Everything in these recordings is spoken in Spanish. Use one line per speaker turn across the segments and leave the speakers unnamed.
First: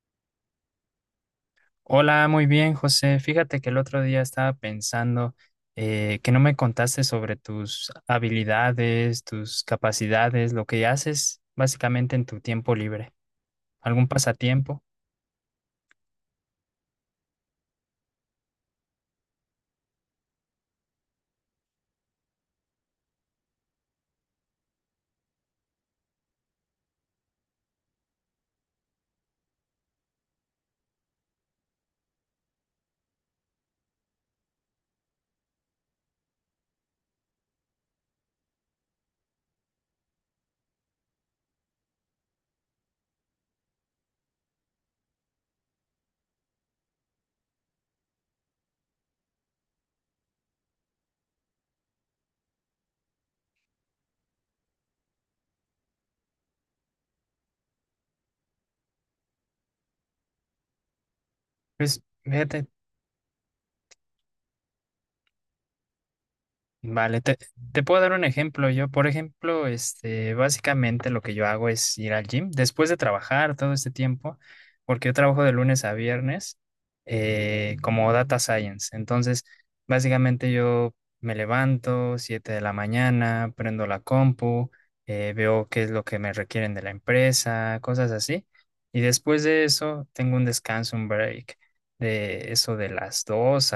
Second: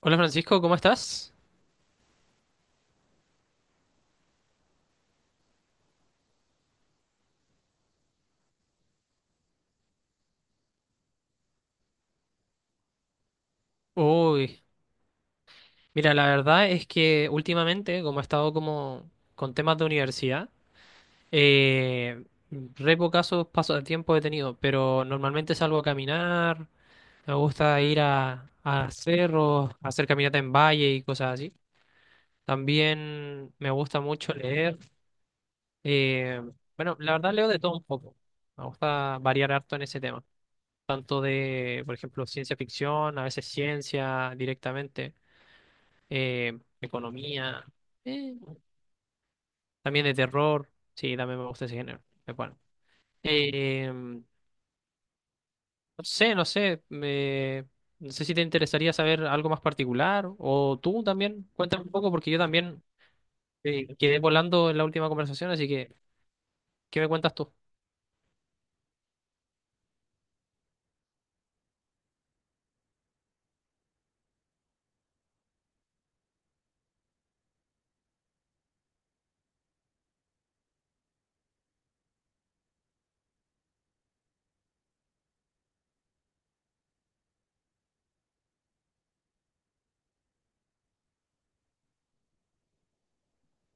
Hola Francisco, ¿cómo estás?
Hola, muy bien, José. Fíjate que el otro día estaba pensando, que no me contaste sobre tus habilidades, tus capacidades, lo que haces básicamente en tu tiempo libre, algún
Uy,
pasatiempo.
mira, la verdad es que últimamente, como he estado como con temas de universidad, eh, re pocazos pasos de tiempo he tenido, pero normalmente salgo a caminar, me gusta ir a cerros, hacer caminata en valle y cosas así. También me gusta mucho leer. eh, bueno, la verdad leo de todo un poco. Me gusta variar harto en ese tema, tanto por ejemplo, ciencia ficción, a veces ciencia directamente. Economía, eh, también de terror. Sí, también me gusta ese género. Es bueno. Eh, no sé, no sé. me- no sé si te interesaría saber algo más particular o tú también. Cuéntame un
Pues
poco porque yo
fíjate.
también quedé volando en la última conversación, así que, ¿qué me
Vale,
cuentas
te,
tú?
te puedo dar un ejemplo. Yo, por ejemplo, básicamente lo que yo hago es ir al gym después de trabajar todo este tiempo, porque yo trabajo de lunes a viernes como data science. Entonces, básicamente yo me levanto 7 de la mañana, prendo la compu, veo qué es lo que me requieren de la empresa, cosas así. Y después de eso, tengo un descanso, un break de eso de las 2,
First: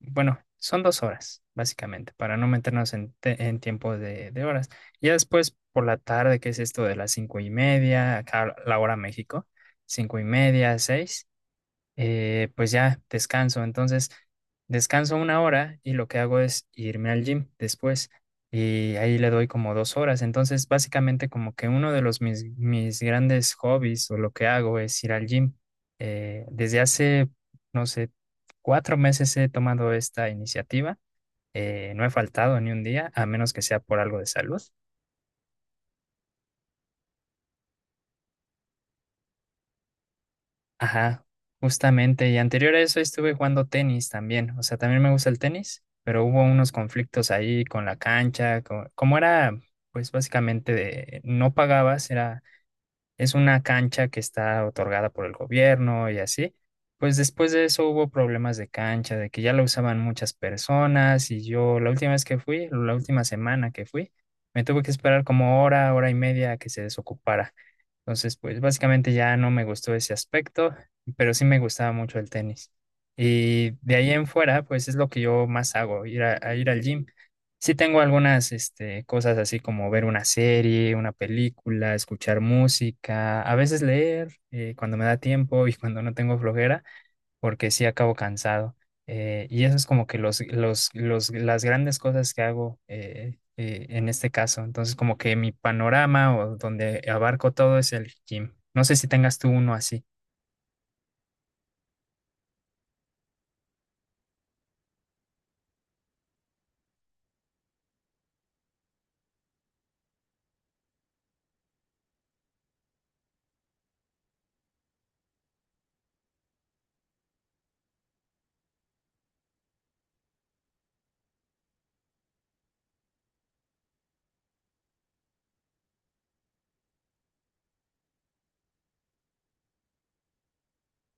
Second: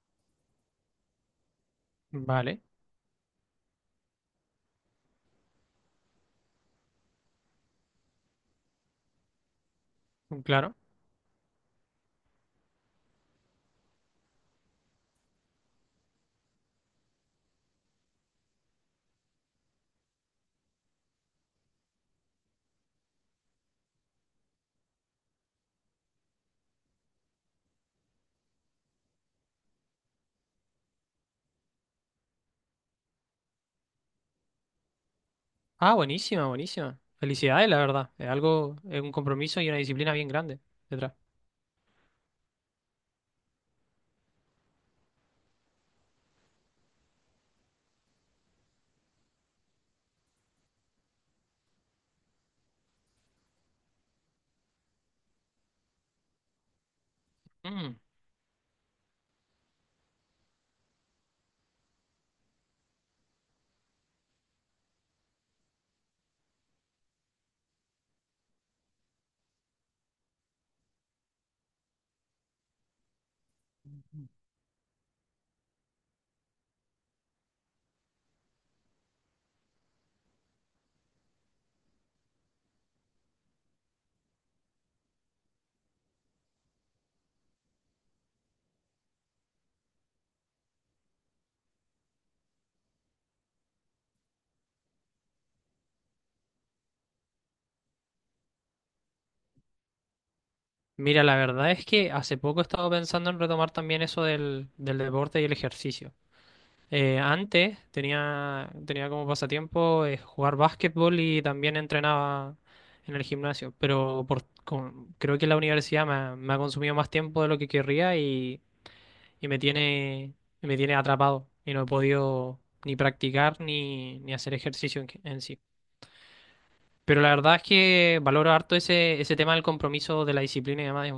bueno, son dos horas, básicamente, para no
Vale,
meternos en tiempo de horas. Ya después, por la tarde, que es esto de las cinco y media, acá la hora México, cinco y
claro.
media, seis, pues ya descanso. Entonces, descanso una hora y lo que hago es irme al gym después y ahí le doy como dos horas. Entonces, básicamente como que uno de mis grandes hobbies o lo que hago es ir al gym. Desde hace, no sé, cuatro meses he tomado esta iniciativa. No he faltado ni un día, a menos que sea por algo de salud.
Ah, buenísima, buenísima. Felicidades, la verdad. Es algo, es un compromiso y una disciplina bien grande detrás.
Ajá, justamente. Y anterior a eso estuve jugando tenis también. O sea, también me gusta el tenis, pero hubo unos conflictos ahí con la cancha. Como era, pues básicamente de no pagabas, era es una cancha que está otorgada por el gobierno y así. Pues después de eso
Mm.
hubo problemas de cancha, de que ya la usaban muchas personas y yo la última vez que fui, la última semana que fui, me tuve que esperar como hora, hora y media a que se desocupara. Entonces, pues básicamente ya no me gustó ese aspecto, pero sí me gustaba mucho el tenis. Y de ahí en fuera, pues es lo que yo más hago, ir a ir al gym. Sí tengo algunas cosas así como ver una serie, una película, escuchar música, a veces leer, cuando me da tiempo y cuando no tengo flojera, porque sí acabo cansado. Y eso es como que las grandes cosas que hago en este caso. Entonces como que mi panorama o donde abarco todo es el gym. No sé si tengas tú uno así.
Mira, la verdad es que hace poco he estado pensando en retomar también eso del deporte y el ejercicio. Antes tenía como pasatiempo jugar básquetbol y también entrenaba en el gimnasio, pero creo que la universidad me ha consumido más tiempo de lo que querría y me y me tiene atrapado y no he podido ni practicar ni hacer ejercicio en sí. Pero la verdad es que valoro harto ese tema del compromiso, de la disciplina y demás.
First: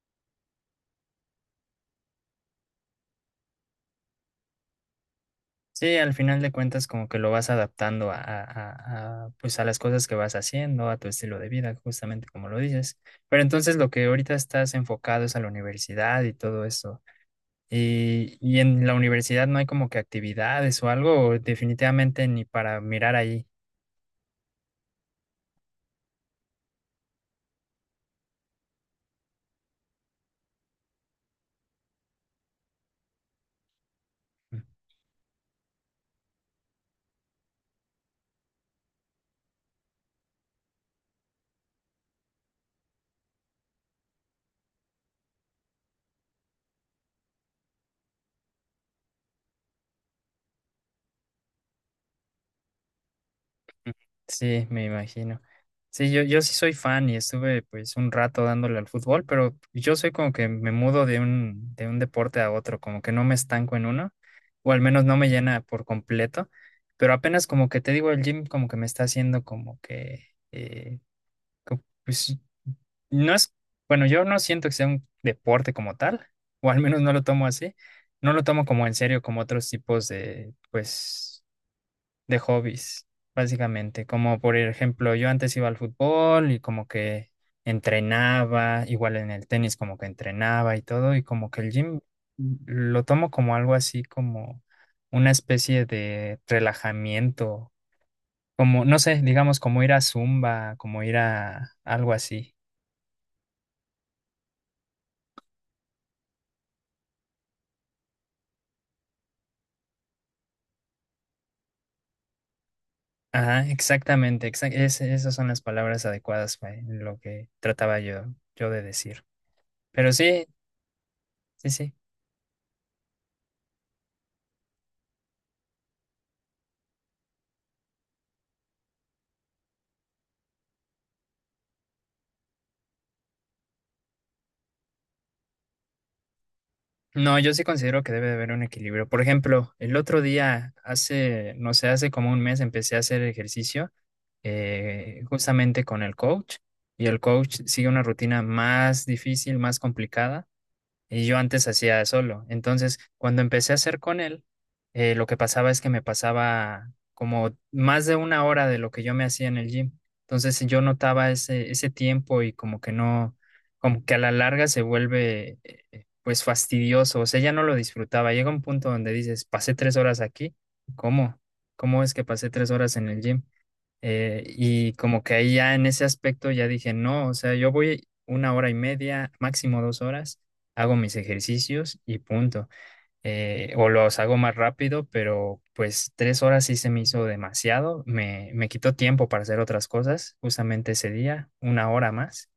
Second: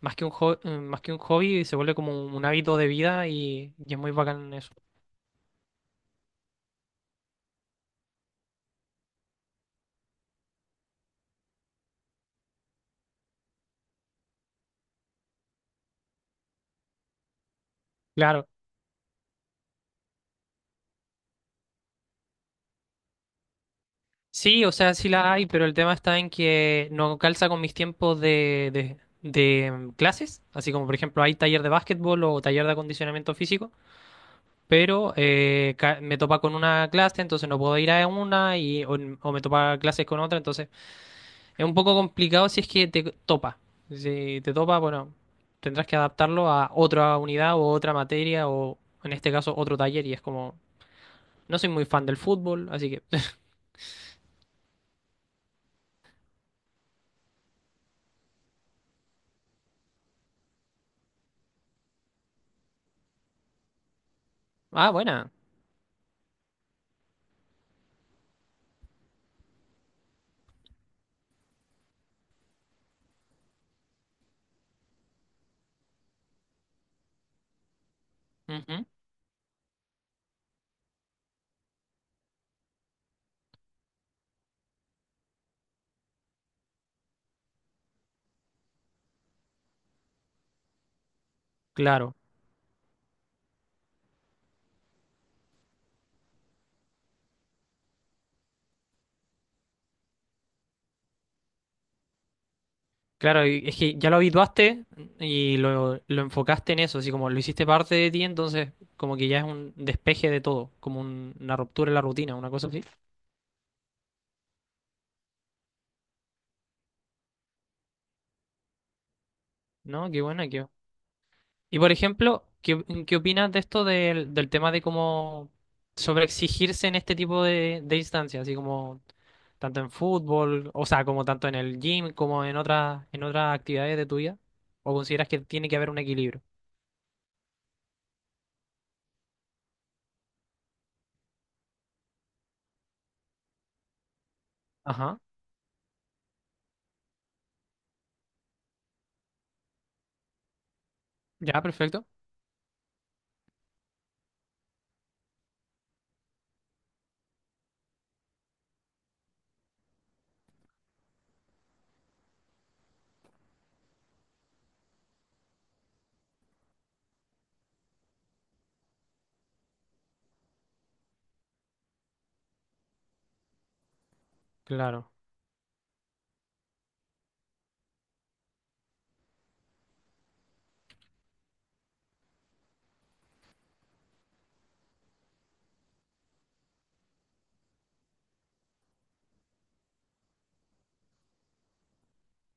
Más que un hobby, se vuelve como un hábito de vida y es muy bacán eso.
Sí, al final de cuentas como que lo vas adaptando a, pues a las cosas que vas haciendo, a tu estilo de vida, justamente como lo dices. Pero entonces lo que ahorita estás enfocado es a la universidad y todo eso. Y,
Claro.
y en la universidad no hay como que actividades o algo, o definitivamente ni para mirar ahí.
Sí, o sea, sí la hay, pero el tema está en que no calza con mis tiempos de, de clases. Así como, por ejemplo, hay taller de básquetbol o taller de acondicionamiento físico, pero me topa con una clase, entonces no puedo ir a una, o me topa clases con otra, entonces es un poco complicado si es que te topa. Si te topa, bueno, tendrás que adaptarlo a otra unidad o otra materia o en este caso otro taller y es como, no soy muy fan del fútbol, así que...
Sí, me imagino. Sí, yo sí soy fan y estuve pues un rato dándole al fútbol, pero yo soy como que me mudo de un deporte a otro, como que no me estanco en uno, o al
Ah,
menos no me
buena.
llena por completo, pero apenas como que te digo, el gym como que me está haciendo como que, eh, pues no es, bueno, yo no siento que sea un deporte como tal, o al menos no lo tomo así, no lo tomo
Ujú.
como en serio como otros tipos de, pues de hobbies, básicamente. Como por ejemplo, yo antes iba al fútbol y como que entrenaba, igual en el tenis como que entrenaba y todo, y como que el gym
Claro,
lo tomo como algo así, como una especie de relajamiento, como, no sé, digamos, como ir a Zumba, como ir a algo así.
claro, y es que ya lo habituaste y lo enfocaste en eso, así como lo hiciste parte de ti, entonces como que ya es un despeje de todo, como una ruptura en la rutina, una cosa así.
Ajá, exactamente, esas son las palabras adecuadas para lo que trataba yo de decir.
No,
Pero
qué
sí,
buena, qué
sí,
y por
sí.
ejemplo, ¿qué opinas de esto del tema de cómo sobreexigirse en este tipo de instancias? Así como tanto en fútbol, o sea, como tanto en el gym, como en en otras actividades de tu vida. ¿O consideras que tiene que haber un equilibrio?
No, yo sí considero que debe de haber un equilibrio. Por ejemplo, el otro día, hace, no sé, hace como un mes empecé a hacer ejercicio,
Ajá.
justamente con el coach, y el coach sigue una rutina más difícil, más complicada. Y yo
Ya,
antes hacía
perfecto.
solo. Entonces, cuando empecé a hacer con él, lo que pasaba es que me pasaba como más de una hora de lo que yo me hacía en el gym. Entonces, yo notaba ese tiempo y como que no, como que a la larga se vuelve, pues fastidioso. O sea, ya no lo disfrutaba. Llega un punto donde dices, pasé tres horas aquí. ¿Cómo? ¿Cómo es que pasé tres horas en el gym? Y
Claro.
como que ahí ya en ese aspecto ya dije, no, o sea, yo voy una hora y media, máximo dos horas, hago mis ejercicios y punto. O los hago más rápido, pero pues tres horas sí se me hizo demasiado, me quitó tiempo para hacer otras cosas, justamente ese día, una hora más.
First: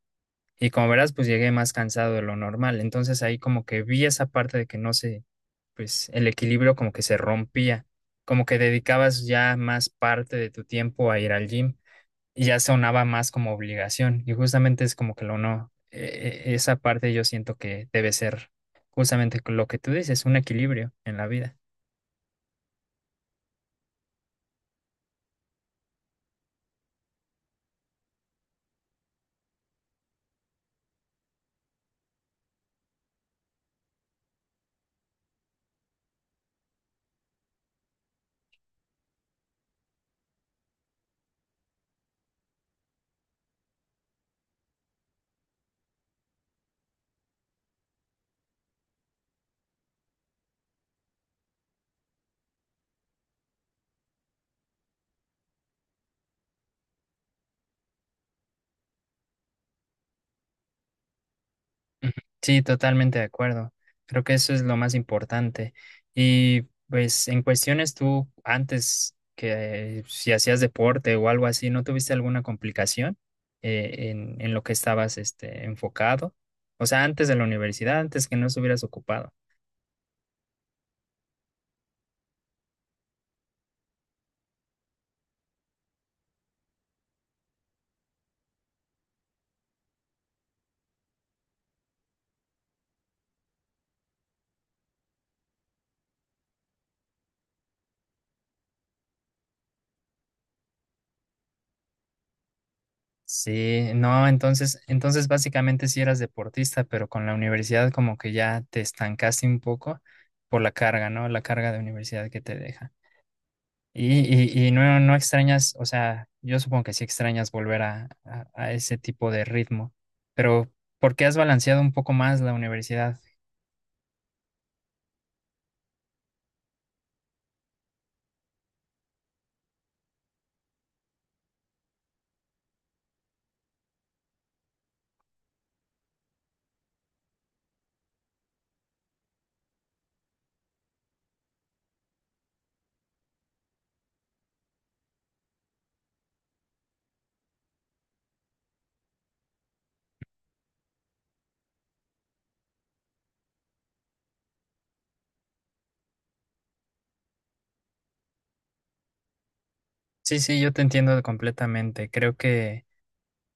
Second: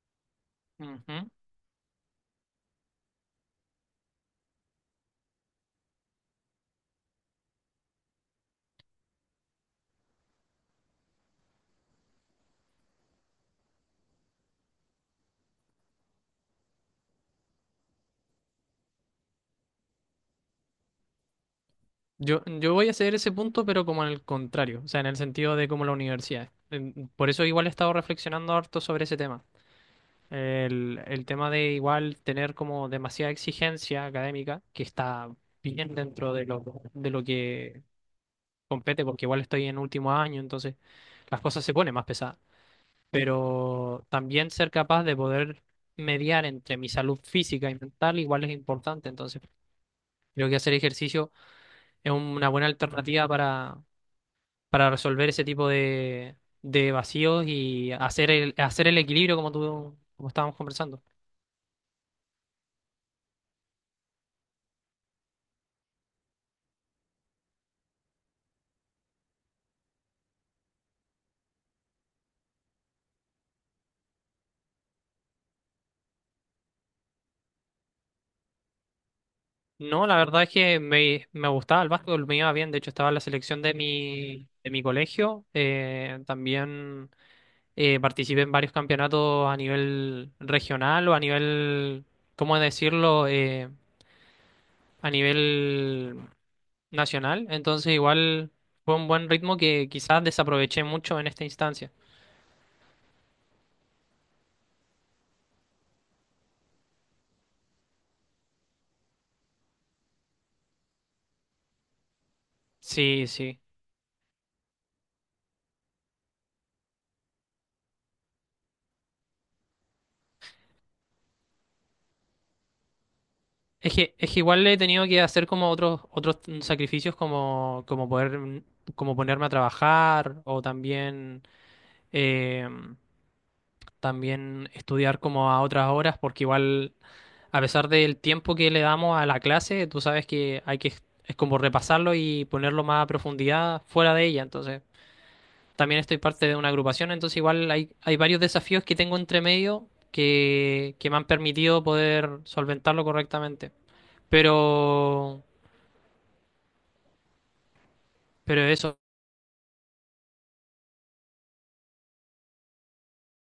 Y como verás,
Ujú.
pues llegué más cansado de lo normal. Entonces ahí como que vi esa parte de que no sé, pues el equilibrio como que se rompía, como que dedicabas ya más parte de tu tiempo a ir al gym y ya sonaba más como obligación y justamente es como que lo no, esa parte yo siento que debe ser justamente con lo que tú dices, un equilibrio en la vida.
Yo voy a ceder ese punto, pero como en el contrario, o sea, en el sentido de como la universidad. Por eso igual he estado reflexionando harto sobre ese tema. El tema de igual tener como demasiada exigencia académica, que está bien dentro de de lo que compete, porque igual estoy en último año, entonces las cosas se ponen más pesadas. Pero también ser capaz de poder mediar entre mi salud física y mental igual es importante, entonces creo que hacer ejercicio es una buena alternativa para resolver ese tipo de vacíos y hacer hacer el equilibrio como como estábamos conversando.
Ujú. Sí, totalmente de acuerdo. Creo que eso es lo más importante. Y pues en cuestiones tú antes que si hacías deporte o algo así, ¿no tuviste alguna complicación en lo que estabas enfocado? O sea, antes de la universidad, antes que no estuvieras ocupado.
No, la verdad es que me gustaba el básquetbol, me iba bien. De hecho, estaba en la selección de de mi colegio. También participé en varios campeonatos a nivel regional o a nivel, ¿cómo decirlo? A nivel nacional. Entonces, igual fue un buen ritmo que quizás desaproveché mucho en esta instancia.
Sí, no, entonces, entonces básicamente sí eras deportista, pero con la universidad como que ya te estancaste un poco por la carga, ¿no? La carga de universidad que te deja.
Sí, sí.
Y no, no extrañas, o sea, yo supongo que sí extrañas volver a ese tipo de ritmo, pero ¿por qué has balanceado un poco más la universidad?
Es que igual he tenido que hacer como otros sacrificios como, como poder, como ponerme a trabajar o también eh, también estudiar como a otras horas, porque igual, a pesar del tiempo que le damos a la clase, tú sabes que hay que, es como repasarlo y ponerlo más a profundidad fuera de ella. Entonces, también estoy parte de una agrupación, entonces igual hay varios desafíos que tengo entre medio que me han permitido poder solventarlo correctamente. Pero, pero eso.
Sí, sí, yo te entiendo completamente. Creo que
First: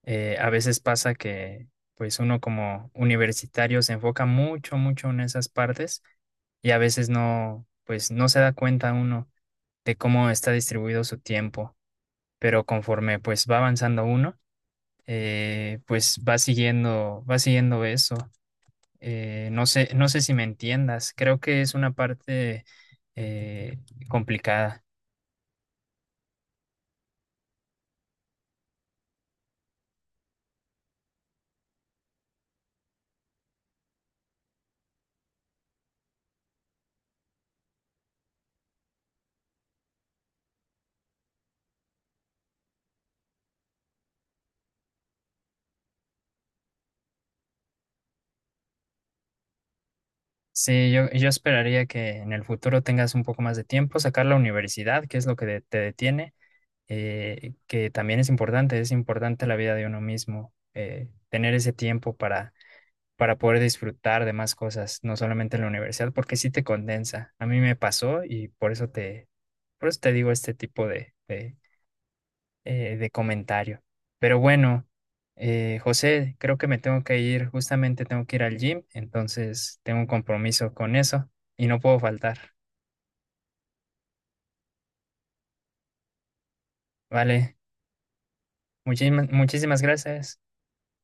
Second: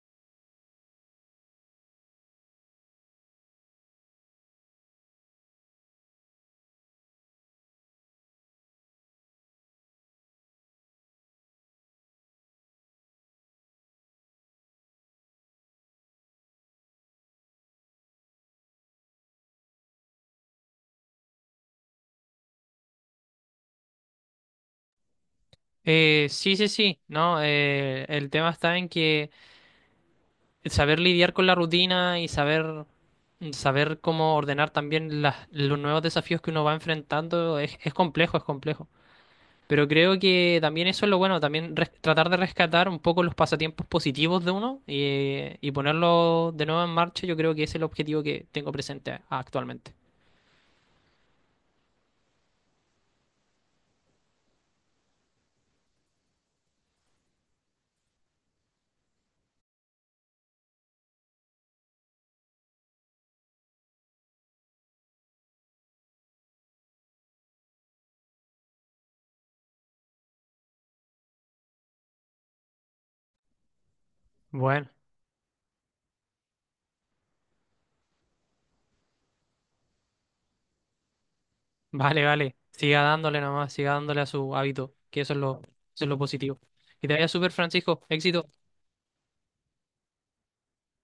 a veces pasa que pues uno como universitario se enfoca mucho en esas partes y a veces no, pues no se da cuenta uno de cómo está distribuido su tiempo, pero conforme pues va avanzando uno, pues va siguiendo eso. No sé, no sé si me entiendas, creo que es una parte eh, complicada.
Sí, sí, sí, ¿no? El tema está en que saber lidiar con la rutina y saber saber cómo ordenar también los nuevos desafíos que uno va enfrentando es complejo, es complejo. Pero creo que también eso es lo bueno, también tratar de rescatar un poco los pasatiempos positivos de uno y ponerlo de nuevo en marcha, yo creo que ese es el objetivo que tengo presente actualmente.
Sí, yo esperaría que en el futuro tengas un poco más de tiempo, sacar la universidad, que es lo que te detiene, que también es importante la vida de uno mismo, tener ese tiempo para poder disfrutar de más cosas, no solamente en la universidad, porque sí te condensa. A mí me pasó y por eso por eso te digo este tipo de comentario. Pero bueno,
Bueno,
José, creo que me tengo que ir, justamente tengo que ir al gym, entonces tengo un compromiso con eso y no puedo
vale,
faltar.
vale. Siga dándole nomás, siga dándole a su hábito, que eso es eso es lo positivo. Que te vaya súper,
Vale,
Francisco. Éxito.
muchísimas, muchísimas gracias.